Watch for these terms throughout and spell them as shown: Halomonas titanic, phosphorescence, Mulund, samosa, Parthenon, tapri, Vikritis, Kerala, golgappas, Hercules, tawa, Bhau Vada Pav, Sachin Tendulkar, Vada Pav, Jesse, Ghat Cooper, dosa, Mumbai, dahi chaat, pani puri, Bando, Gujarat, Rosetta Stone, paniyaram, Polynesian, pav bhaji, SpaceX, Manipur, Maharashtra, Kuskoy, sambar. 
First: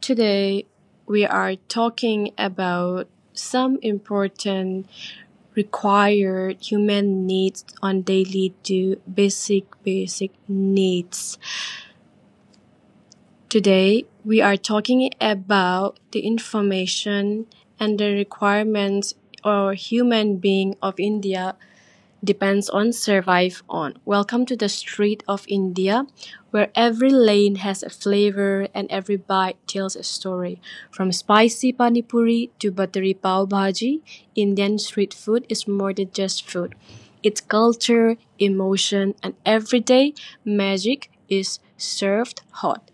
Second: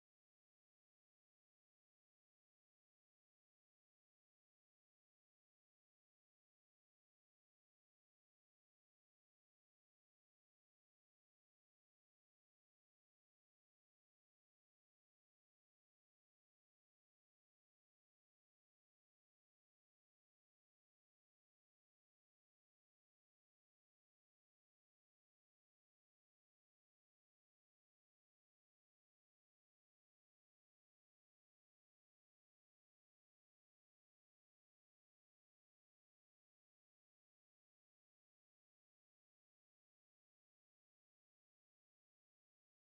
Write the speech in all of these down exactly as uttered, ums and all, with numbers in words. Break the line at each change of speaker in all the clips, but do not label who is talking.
Today we are talking about some important required human needs on daily do basic basic needs. Today we are talking about the information and the requirements or human being of India depends on survive on. Welcome to the street of India, where every lane has a flavor and every bite tells a story. From spicy pani to buttery pav bhaji, Indian street food is more than just food. Its culture, emotion, and everyday magic is served hot.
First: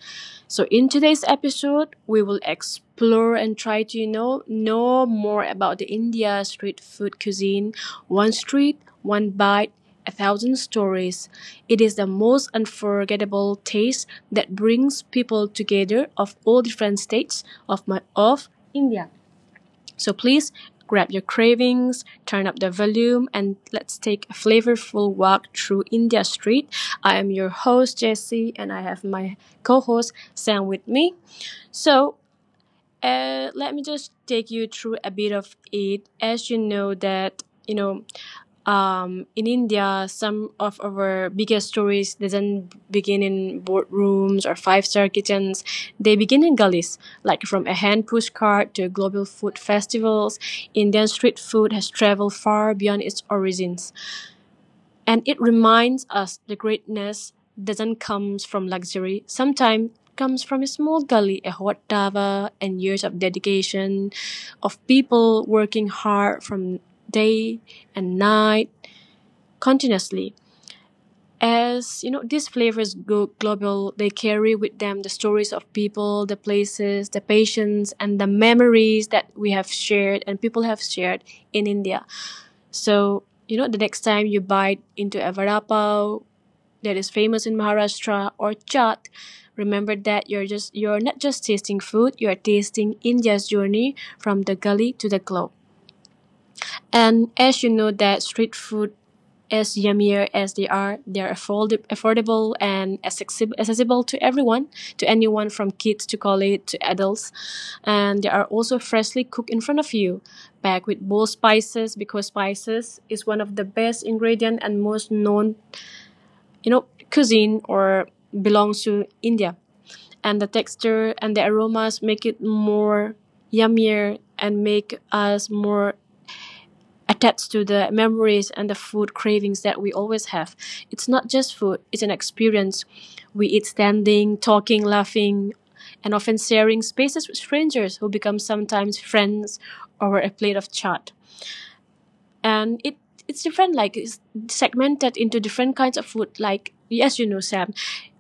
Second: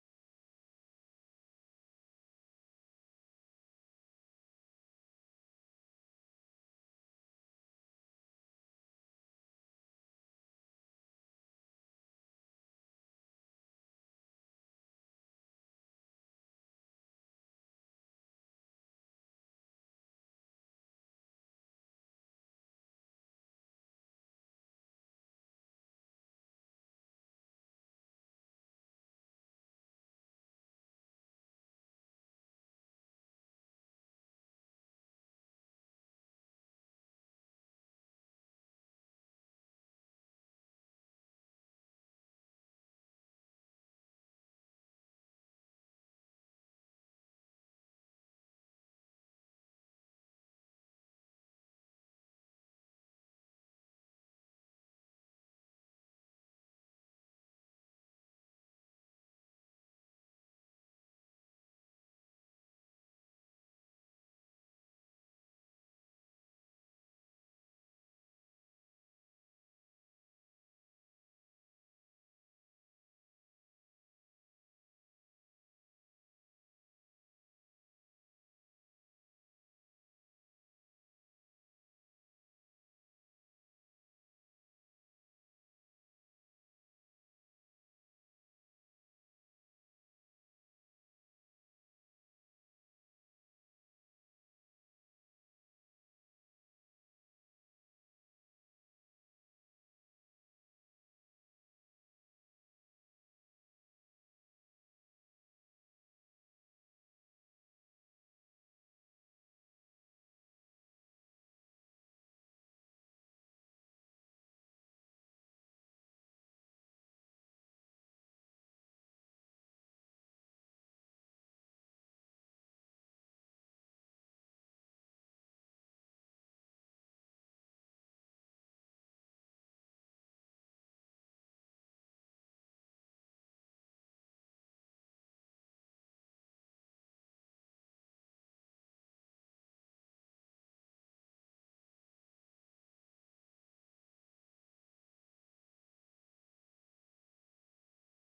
So in today's episode, we will explore and try to you know know more about the India street food cuisine. One street, one bite, a thousand stories. It is the most unforgettable taste that brings people together of all different states of my of India. So please grab your cravings, turn up the volume, and let's take a flavorful walk through India Street. I am your host, Jessie, and I have my co host, Sam, with me. So uh, let me just take you through a bit of it. As you know that you know, um, in India, some of our biggest stories doesn't begin in boardrooms or five-star kitchens. They begin in gullies, like from a hand postcard to global food festivals. Indian street food has traveled far beyond its origins. And it reminds us the greatness doesn't come from luxury. Sometimes it comes from a small gully, a hot dava, and years of dedication of people working hard from day and night continuously. As you know, these flavors go global. They carry with them the stories of people, the places, the patients, and the memories that we have shared and people have shared in India. So you know, the next time you bite into a vada pav that is famous in Maharashtra or chaat. Remember that you're just you're not just tasting food, you're tasting India's journey from the gully to the globe. And as you know that street food as yummier as they are, they're afford- affordable and accessible, accessible to everyone, to anyone from kids to college to adults. And they are also freshly cooked in front of you, packed with bold spices because spices is one of the best ingredient and most known you know, cuisine or belongs to India. And the texture and the aromas make it more yummier and make us more attached to the memories and the food cravings that we always have. It's not just food, it's an experience. We eat standing, talking, laughing, and often sharing spaces with strangers who become sometimes friends over a plate of chat. And it it's different, like it's segmented into different kinds of food. Like yes, you know, Sam,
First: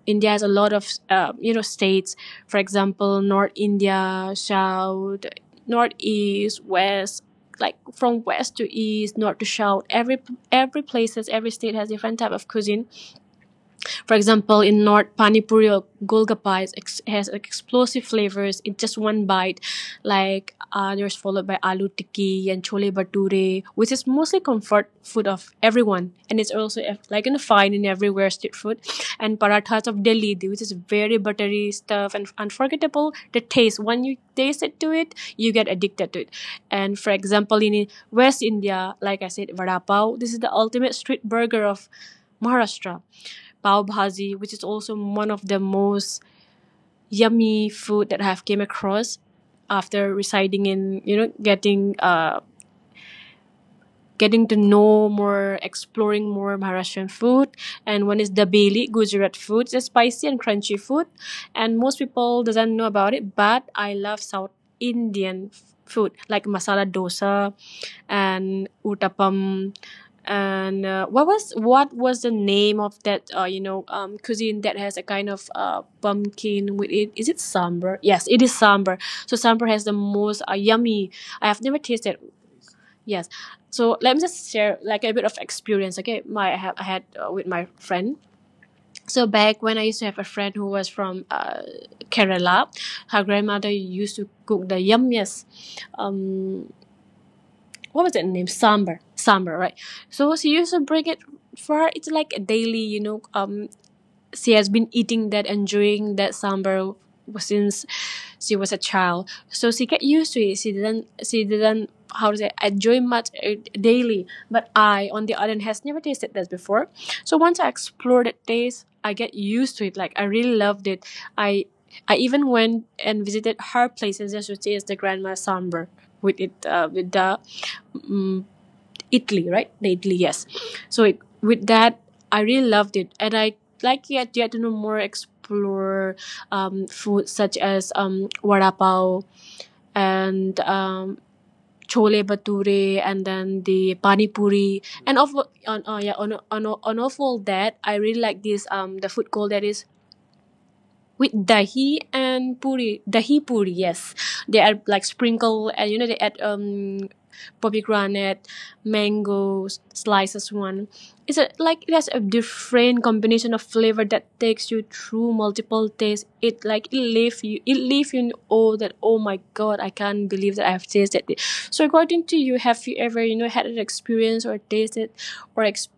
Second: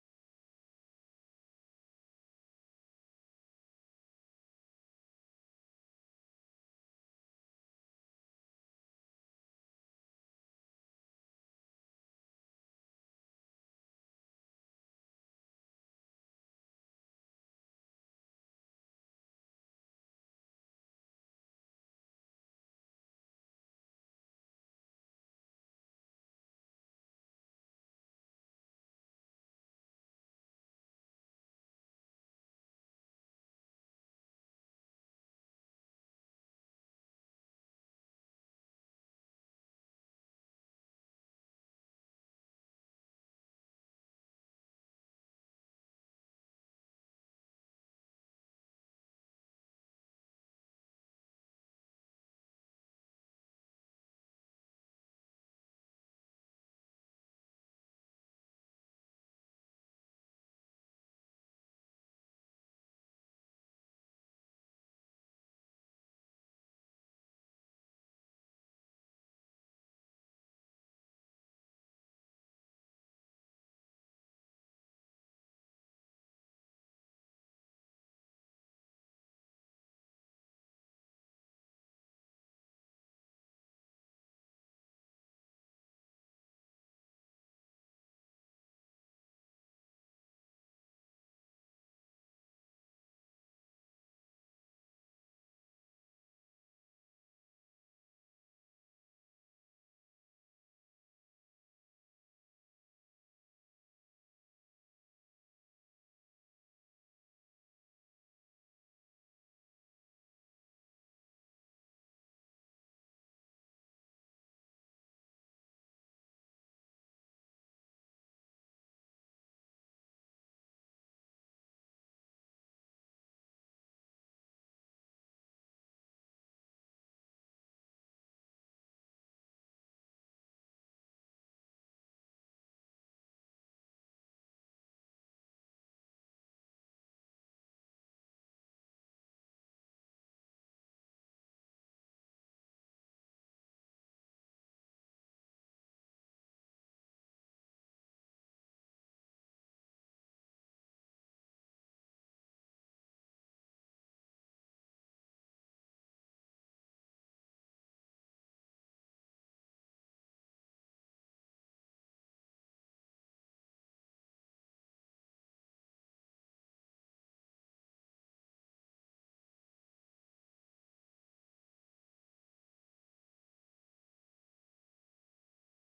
India has a lot of uh, you know states. For example, North India, south, northeast, west, like from west to east, north to south, every every places every state has different type of cuisine. For example, in North, panipuri or golgappa is ex- has, like, explosive flavors in just one bite. Like uh, there's followed by aloo tikki and chole bhature, which is mostly comfort food of everyone, and it's also eh, like in a fine in everywhere street food. And parathas of Delhi, which is very buttery stuff and unforgettable. The taste when you taste it to it, you get addicted to it. And for example, in West India, like I said, vada pav. This is the ultimate street burger of Maharashtra pav bhaji, which is also one of the most yummy food that I have came across after residing in, you know, getting uh, getting to know more, exploring more Maharashtrian food. And one is Dabeli, Gujarat food. It's a spicy and crunchy food. And most people doesn't know about it, but I love South Indian f- food like masala dosa and uttapam. And uh, what was what was the name of that uh, you know um, cuisine that has a kind of uh, pumpkin with it? Is it sambar? Yes, it is sambar. So sambar has the most uh, yummy. I have never tasted. Yes. So let me just share like a bit of experience. Okay, my I, have, I had uh, with my friend. So back when I used to have a friend who was from uh, Kerala, her grandmother used to cook the yummiest. Um, what was that name? Sambar. Sambar, right? So she used to bring it for her. It's like a daily, you know, um, she has been eating that, enjoying that sambar since she was a child. So she get used to it. She didn't. She didn't. How to say? Enjoy much uh, daily. But I, on the other hand, has never tasted that before. So once I explored that taste, I get used to it. Like I really loved it. I. I even went and visited her place and just to taste the grandma sambar with it uh, with the um, Italy, right? The Italy, yes. So it, with that, I really loved it, and I like yet yet to know more explore um, food such as um, vada pav and um, chole bature, and then the pani puri, and of on uh, yeah on on on of all that, I really like this um the food called that is with dahi and puri. Dahi puri, yes. They are like sprinkle and you know they add um pomegranate, mango slices one. It's a, like it has a different combination of flavor that takes you through multiple tastes. It like it leave you it leave you in awe that oh my god I can't believe that I have tasted it. So according to you, have you ever you know had an experience or tasted or ex-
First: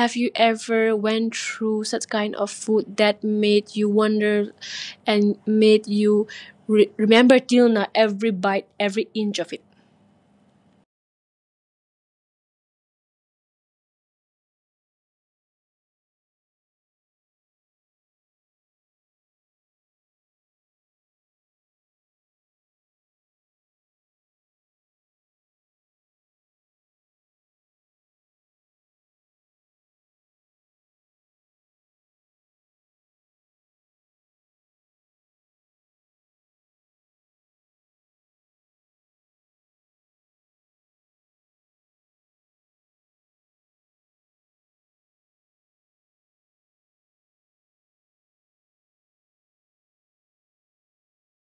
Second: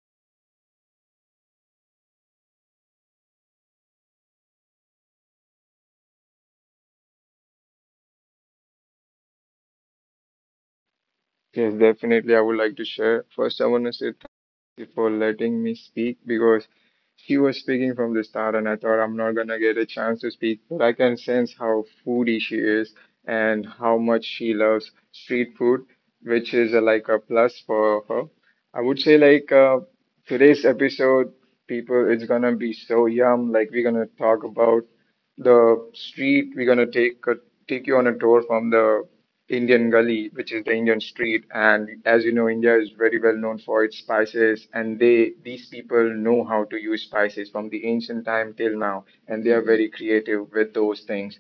have you ever went through such kind of food that made you wonder and made you re- remember till now every bite, every inch of it?
Yes, definitely. I would like to share. First, I want to say thank you for letting me speak because he was speaking from the start, and I thought I'm not gonna get a chance to speak, but I can sense how foodie she is and how much she loves street food, which is uh, like a plus for her. I would say like uh, today's episode people. It's gonna be so yum. Like we're gonna talk about the street. We're gonna take a, take you on a tour from the Indian Gully, which is the Indian street. And as you know, India is very well known for its spices, and they these people know how to use spices from the ancient time till now, and they are very creative with those things.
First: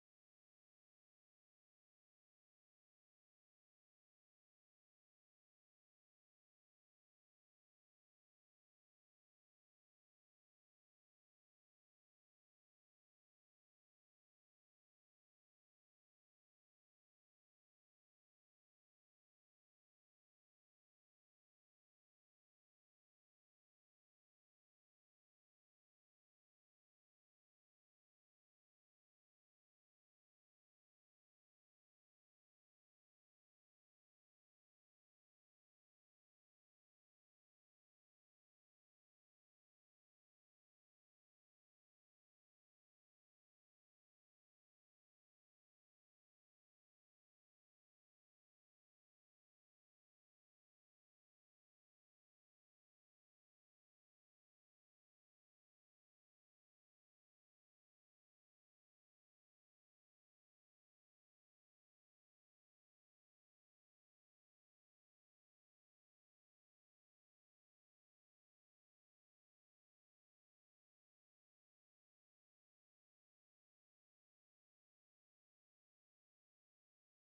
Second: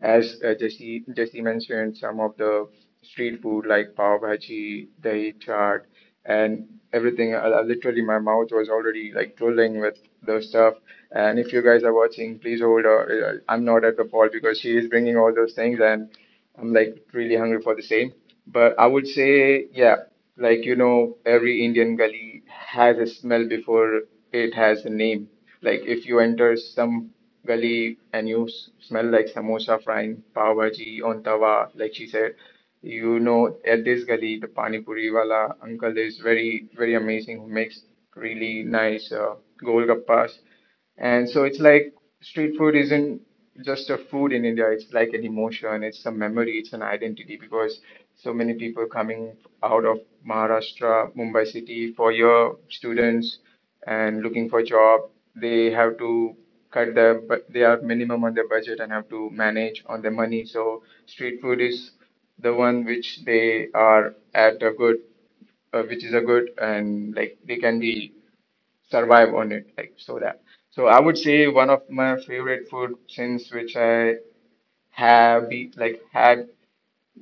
As uh, Jesse Jesse mentioned, some of the street food like pav bhaji, dahi chaat, and everything. I, I literally, my mouth was already like drooling with the stuff. And if you guys are watching, please hold her. Uh, I'm not at the fault because she is bringing all those things, and I'm like really hungry for the same. But I would say, yeah, like you know, every Indian gully has a smell before it has a name. Like if you enter some gully and you s- smell like samosa frying pav bhaji on tawa, like she said. You know, at this gully, the pani puri wala uncle is very, very amazing. Who makes really nice uh, golgappas. And so it's like street food isn't just a food in India. It's like an emotion, it's a memory, it's an identity because so many people coming out of Maharashtra, Mumbai city for your students and looking for job, they have to cut their but they are minimum on their budget and have to manage on their money. So street food is the one which they are at a good uh, which is a good and like they can be survive on it like so that so I would say one of my favorite food since which I have be, like had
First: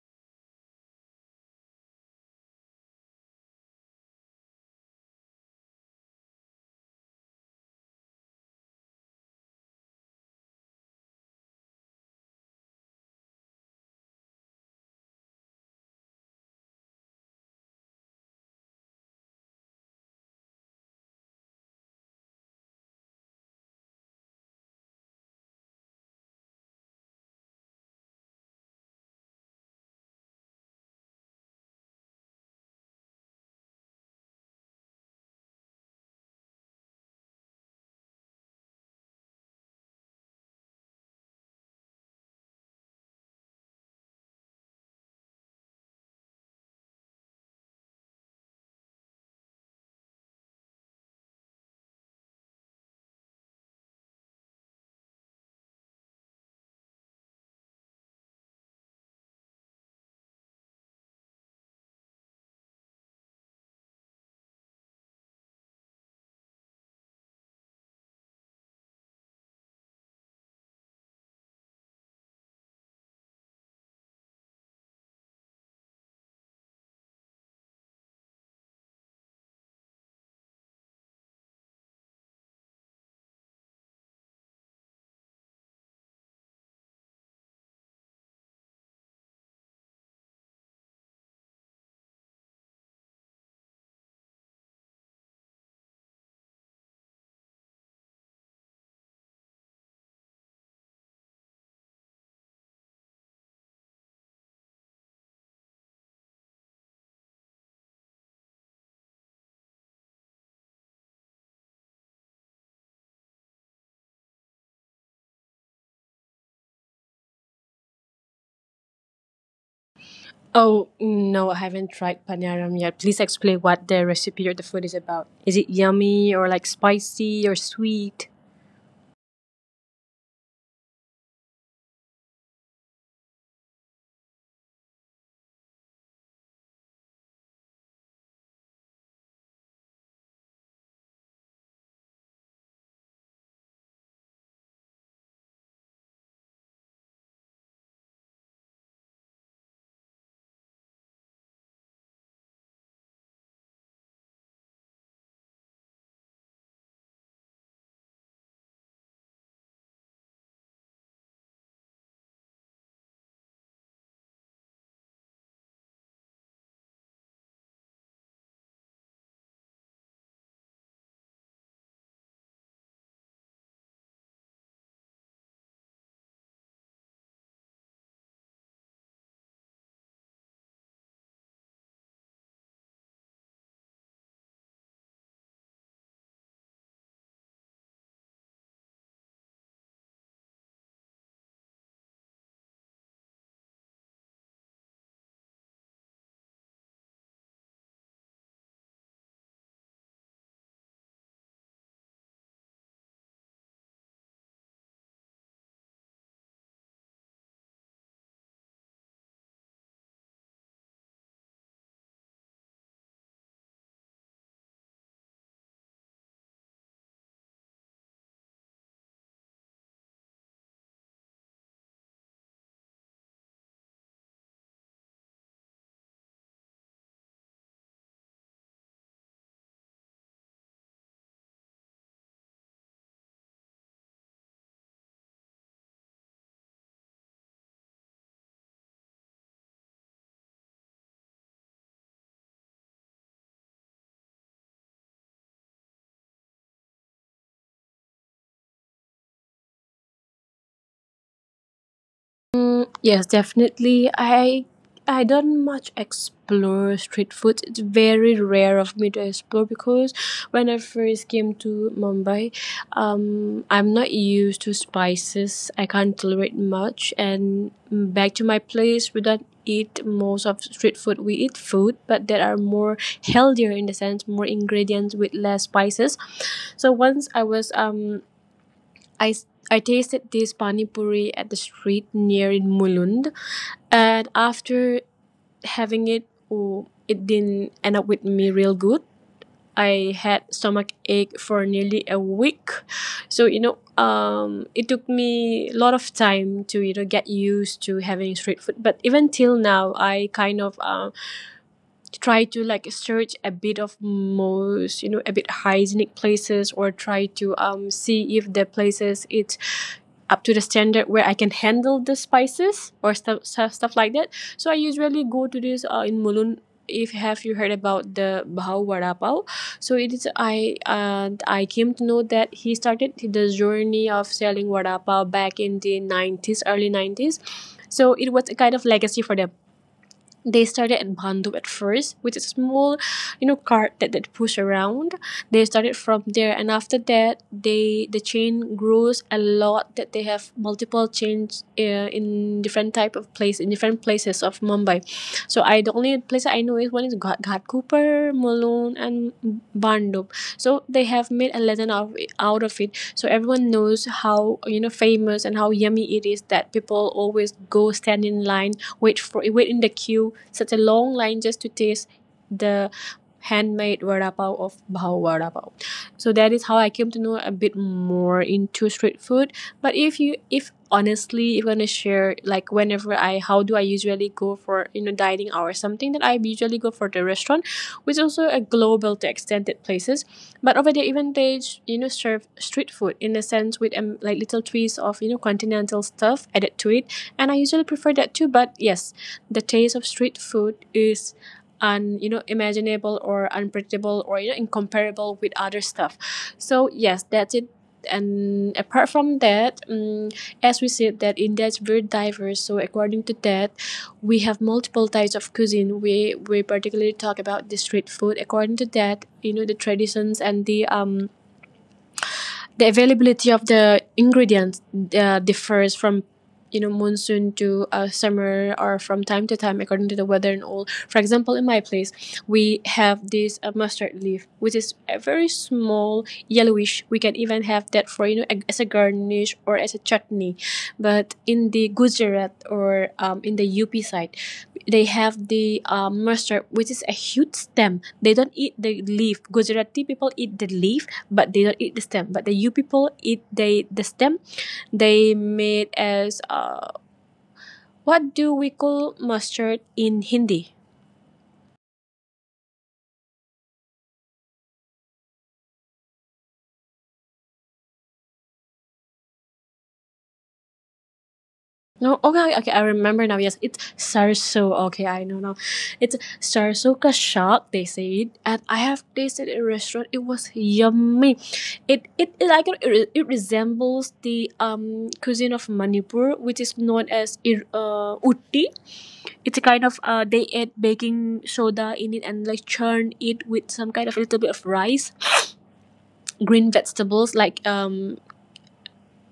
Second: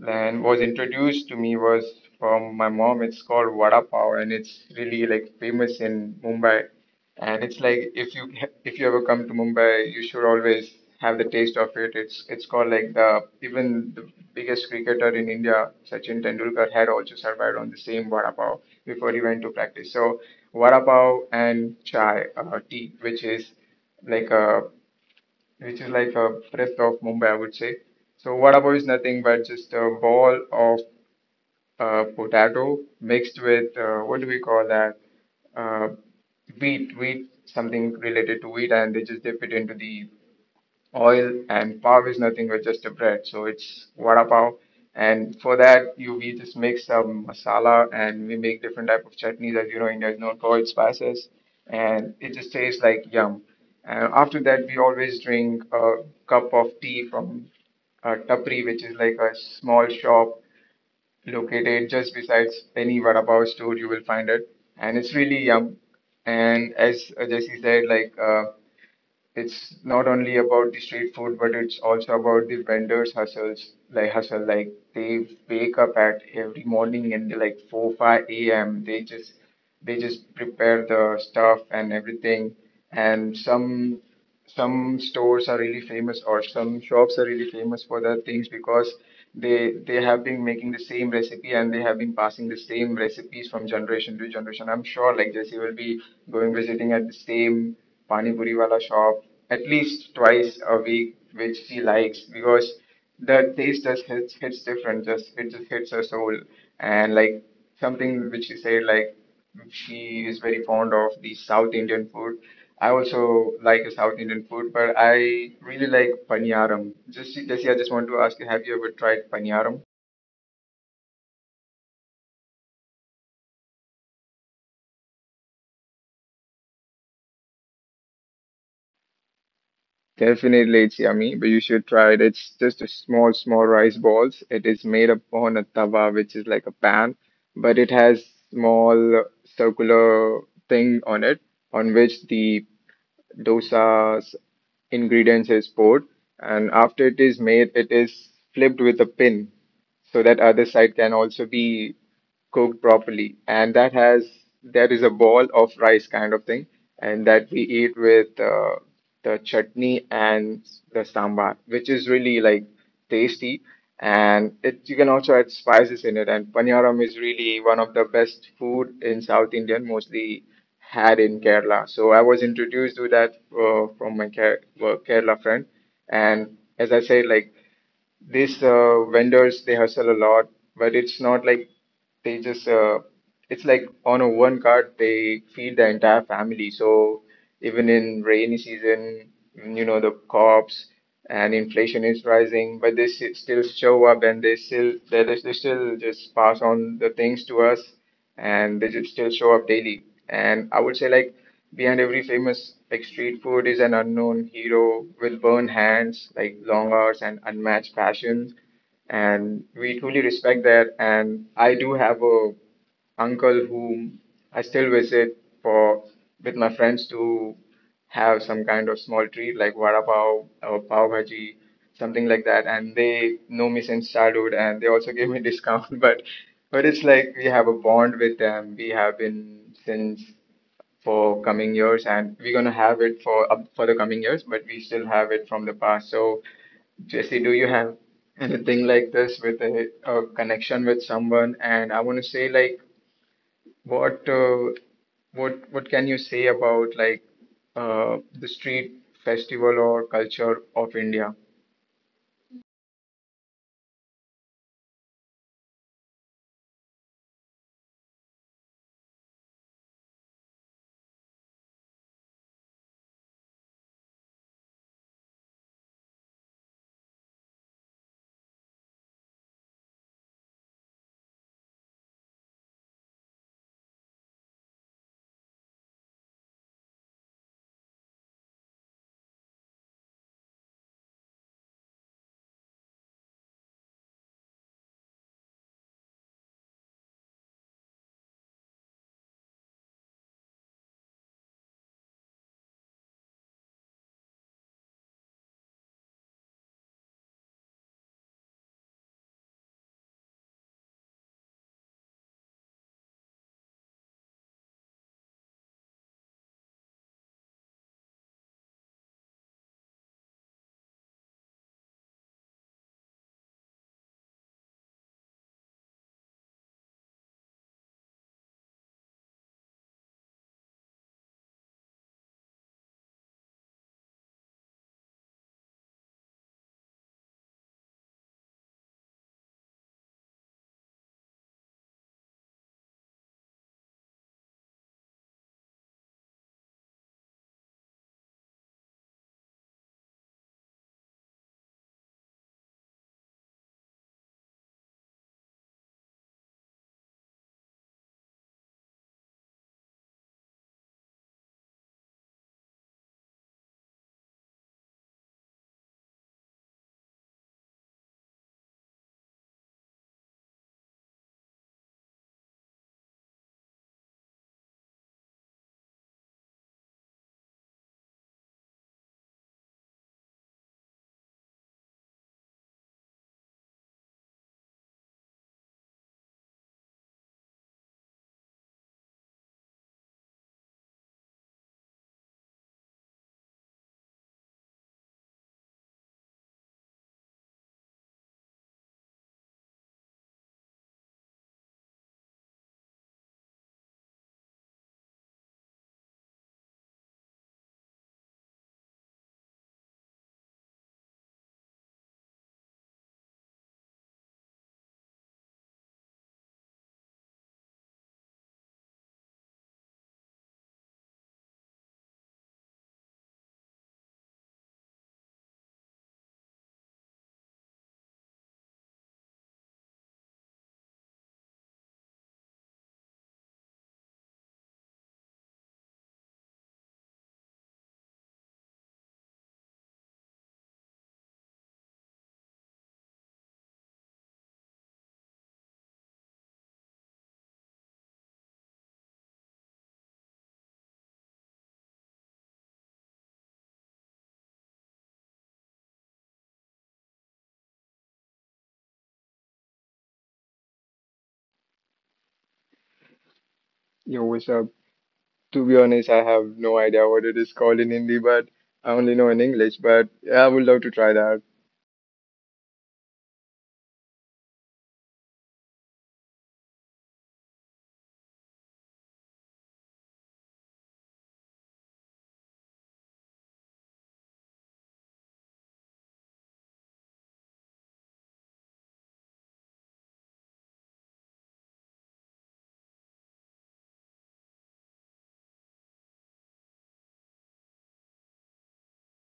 and was introduced to me was from my mom. It's called Vada Pav, and it's really like famous in Mumbai. And it's like if you if you ever come to Mumbai, you should always have the taste of it. It's it's called like the even the biggest cricketer in India, Sachin Tendulkar, had also survived on the same Vada Pav before he went to practice. So Vada Pav and chai, uh, tea, which is like a which is like a breath of Mumbai, I would say. So vada pav is nothing but just a ball of uh, potato mixed with uh, what do we call that? Uh, wheat, wheat, something related to wheat, and they just dip it into the oil, and pav is nothing but just a bread. So it's vada pav, and for that you we just make some masala and we make different type of chutneys. As you know, india is known for its spices, and it just tastes like yum. And after that we always drink a cup of tea from uh, tapri, which is like a small shop located just besides any vada pav store. You will find it, and it's really yum. And as uh, jesse said, like uh, it's not only about the street food, but it's also about the vendors' hustles, like hustle. Like they wake up at every morning, and they like four, five a m. They just they just prepare the stuff and everything. And some some stores are really famous, or some shops are really famous for their things because they they have been making the same recipe, and they have been passing the same recipes from generation to generation. I'm sure like Jesse will be going visiting at the same Pani puri wala shop at least twice a week, which she likes because the taste just hits hits different. Just it just hits her soul, and like something which she said, like she is very fond of the South Indian food. I also like the South Indian food, but I really like paniyaram. Just Jesse, I just want to ask you, have you ever tried paniyaram?
Oh no, I haven't tried panaram yet. Please explain what the recipe or the food is about. Is it yummy or like spicy or sweet?
Definitely, it's yummy, but you should try it. It's just a small, small rice balls. It is made upon a tawa, which is like a pan, but it has small circular thing on it, on which the dosa's ingredients is poured. And after it is made, it is flipped with a pin so that other side can also be cooked properly. And that has there is a ball of rice kind of thing, and that we eat with uh, the chutney and the sambar, which is really like tasty. And it you can also add spices in it. And paniyaram is really one of the best food in South Indian, mostly had in Kerala. So I was introduced to that uh, from my Ke- uh, Kerala friend. And as I said, like these uh, vendors they hustle a lot, but it's not like they just uh, it's like on a one card they feed the entire family. So even in rainy season, you know the crops and inflation is rising, but they s- still show up, and they still they, they still just pass on the things to us, and they just still show up daily. And I would say like behind every famous like street food is an unknown hero with burned hands, like long hours and unmatched passion, and we truly respect that. And I do have a uncle whom I still visit for with my friends to have some kind of small treat like vada pav or pav bhaji, something like that. And they know me since childhood, and they also give me discount. But but it's like we have a bond with them. We have been since for coming years, and we're gonna have it for up for the coming years. But we still have it from the past. So Jesse, do you have anything like this with a, a connection with someone? And I want to say, like, what uh, what what can you say about like uh, the street festival or culture of India?
Mm, yes, definitely. I I don't much explore street food. It's very rare of me to explore because when I first came to Mumbai, um, I'm not used to spices. I can't tolerate much, and mm, back to my place, we don't eat most of street food. We eat food, but that are more healthier in the sense, more ingredients with less spices. So once I was um I, s- I tasted this pani puri at the street near in Mulund, and after having it, oh, it didn't end up with me real good. I had stomach ache for nearly a week, so you know, um, it took me a lot of time to you know get used to having street food. But even till now, I kind of um try to like search a bit of most, you know, a bit hygienic places or try to um see if the places it's up to the standard where I can handle the spices or stuff stuff, stuff like that. So I usually go to this uh, in Mulun. If have you heard about the Bhau Vada Pav? So it is I and I came to know that he started the journey of selling Vada Pav back in the nineties, early nineties. So it was a kind of legacy for them. They started at Bando at first, with a small, you know, cart that that push around. They started from there, and after that, they the chain grows a lot. That they have multiple chains uh, in different type of place in different places of Mumbai. So I the only place I know is one is Ghat, Ghat Cooper, Mulund, and Bando. So they have made a legend out of it, out of it. So everyone knows how you know famous and how yummy it is that people always go stand in line wait for wait in the queue, such a long line just to taste the handmade vada pav of Bhau Vada Pav. So that is how I came to know a bit more into street food. But if you, if honestly, if you want to share, like whenever I, how do I usually go for, you know, dining out or something, that I usually go for the restaurant, which is also a global to extended places. But over there even they, you know, serve street food in a sense with um, like little twist of, you know, continental stuff added to it. And I usually prefer that too. But yes, the taste of street food is un you know imaginable or unpredictable or you know incomparable with other stuff. So yes, that's it. And apart from that, um, as we said that India is very diverse, so according to that we have multiple types of cuisine. We we particularly talk about the street food according to that, you know, the traditions and the um the availability of the ingredients uh, differs from, you know, monsoon to uh, summer or from time to time according to the weather and all. For example, in my place, we have this uh, mustard leaf, which is a very small yellowish, we can even have that for, you know, a- as a garnish or as a chutney. But in the Gujarat or um, in the UP side, they have the um, mustard which is a huge stem. They don't eat the leaf. Gujarati people eat the leaf, but they don't eat the stem. But the you people eat they the stem. They made as uh, what do we call mustard in Hindi?
Yo, what's up? To be honest, I have no idea what it is called in Hindi, but I only know in English. But yeah, I would love to try that.
No, okay, okay, okay, I remember now. Yes, it's sarso. Okay, I know now. It's sarso ka shak. They say it, and I have tasted it in a restaurant. It was yummy. It it, it like it, it resembles the um cuisine of Manipur, which is known as ir- uh, utti. It's a kind of uh, they add baking soda in it and like churn it with some kind of little bit of rice, green vegetables like um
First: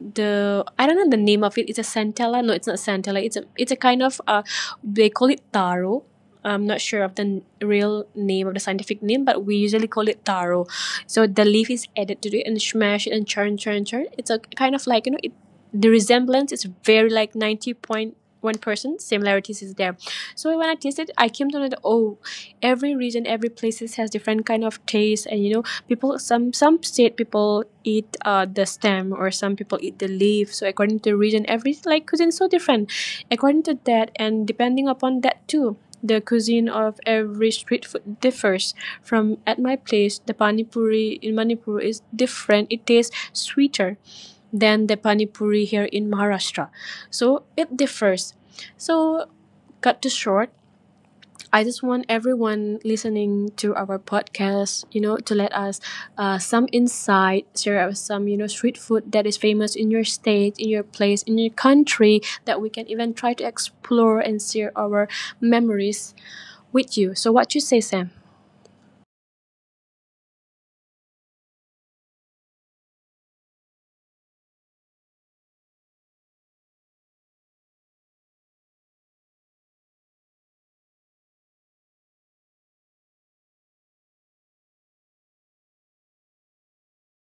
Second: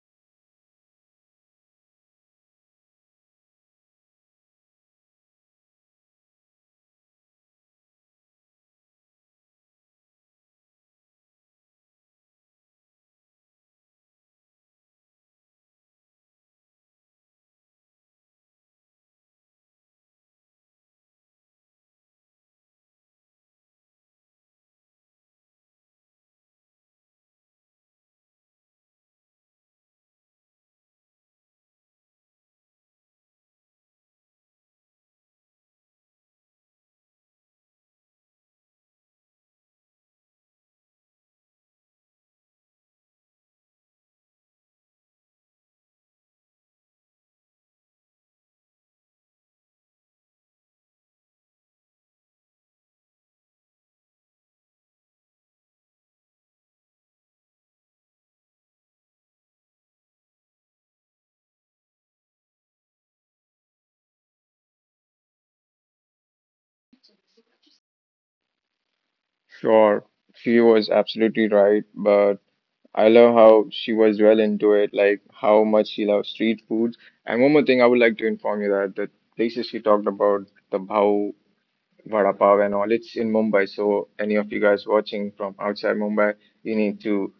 the I don't know the name of it. It's a Santella. No, it's not Santella. It's a it's a kind of uh, they call it taro. I'm not sure of the n- real name of the scientific name, but we usually call it taro. So the leaf is added to it and smash it and churn, churn, churn. It's a kind of, like, you know it. The resemblance is very like ninety point one percent similarities is there. So when I tasted, I came to know that oh, every region every places has different kind of taste. And you know people, some some state people eat uh, the stem or some people eat the leaf. So according to the region, every like cuisine is so different according to that, and depending upon that too, the cuisine of every street food differs from. At my place the panipuri in Manipur is different. It tastes sweeter than the panipuri here in Maharashtra. So it differs. So, cut to short, I just want everyone listening to our podcast, you know, to let us uh, some insight, share us some, you know, street food that is famous in your state, in your place, in your country that we can even try to explore and share our memories with you. So, what you say, Sam?
Sure, she was absolutely right, but. I love how she was well into it, like how much she loves street foods. And one more thing I would like to inform you that the places she talked about, the Bhau, Vada Pav and all, it's in Mumbai. So any of you guys watching from outside Mumbai, you need to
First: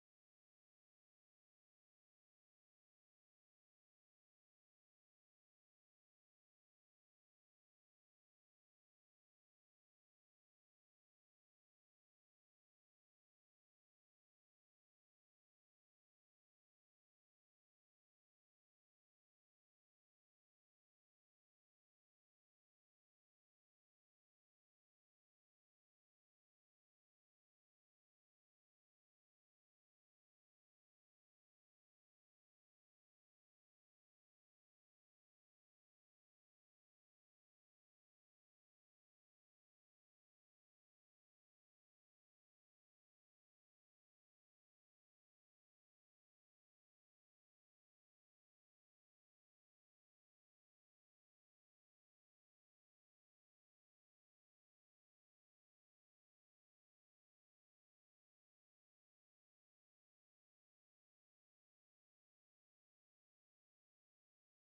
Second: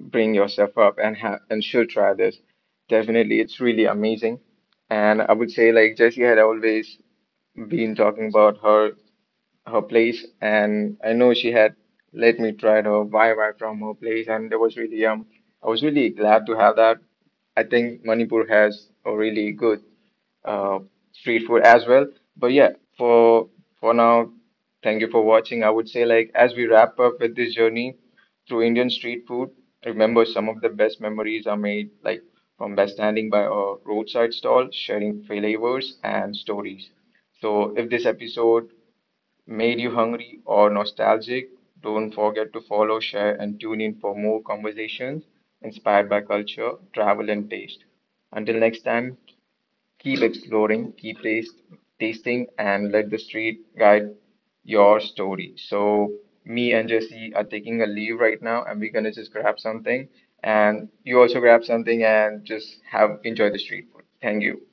bring yourself up and ha and should try this. Definitely, it's really amazing. And I would say like Jessie had always been talking about her her place, and I know she had let me try the Y Y from her place, and that was really um I was really glad to have that. I think Manipur has a really good uh, street food as well. But yeah, for for now, thank you for watching. I would say like as we wrap up with this journey through Indian street food, remember some of the best memories are made like from by standing by a roadside stall, sharing flavors and stories. So if this episode made you hungry or nostalgic, don't forget to follow, share, and tune in for more conversations inspired by culture, travel, and taste. Until next time, keep exploring, keep taste, tasting, and let the street guide your story. So, me and Jesse are taking a leave right now, and we're gonna just grab something, and you also grab something and just have enjoy the street food. Thank you.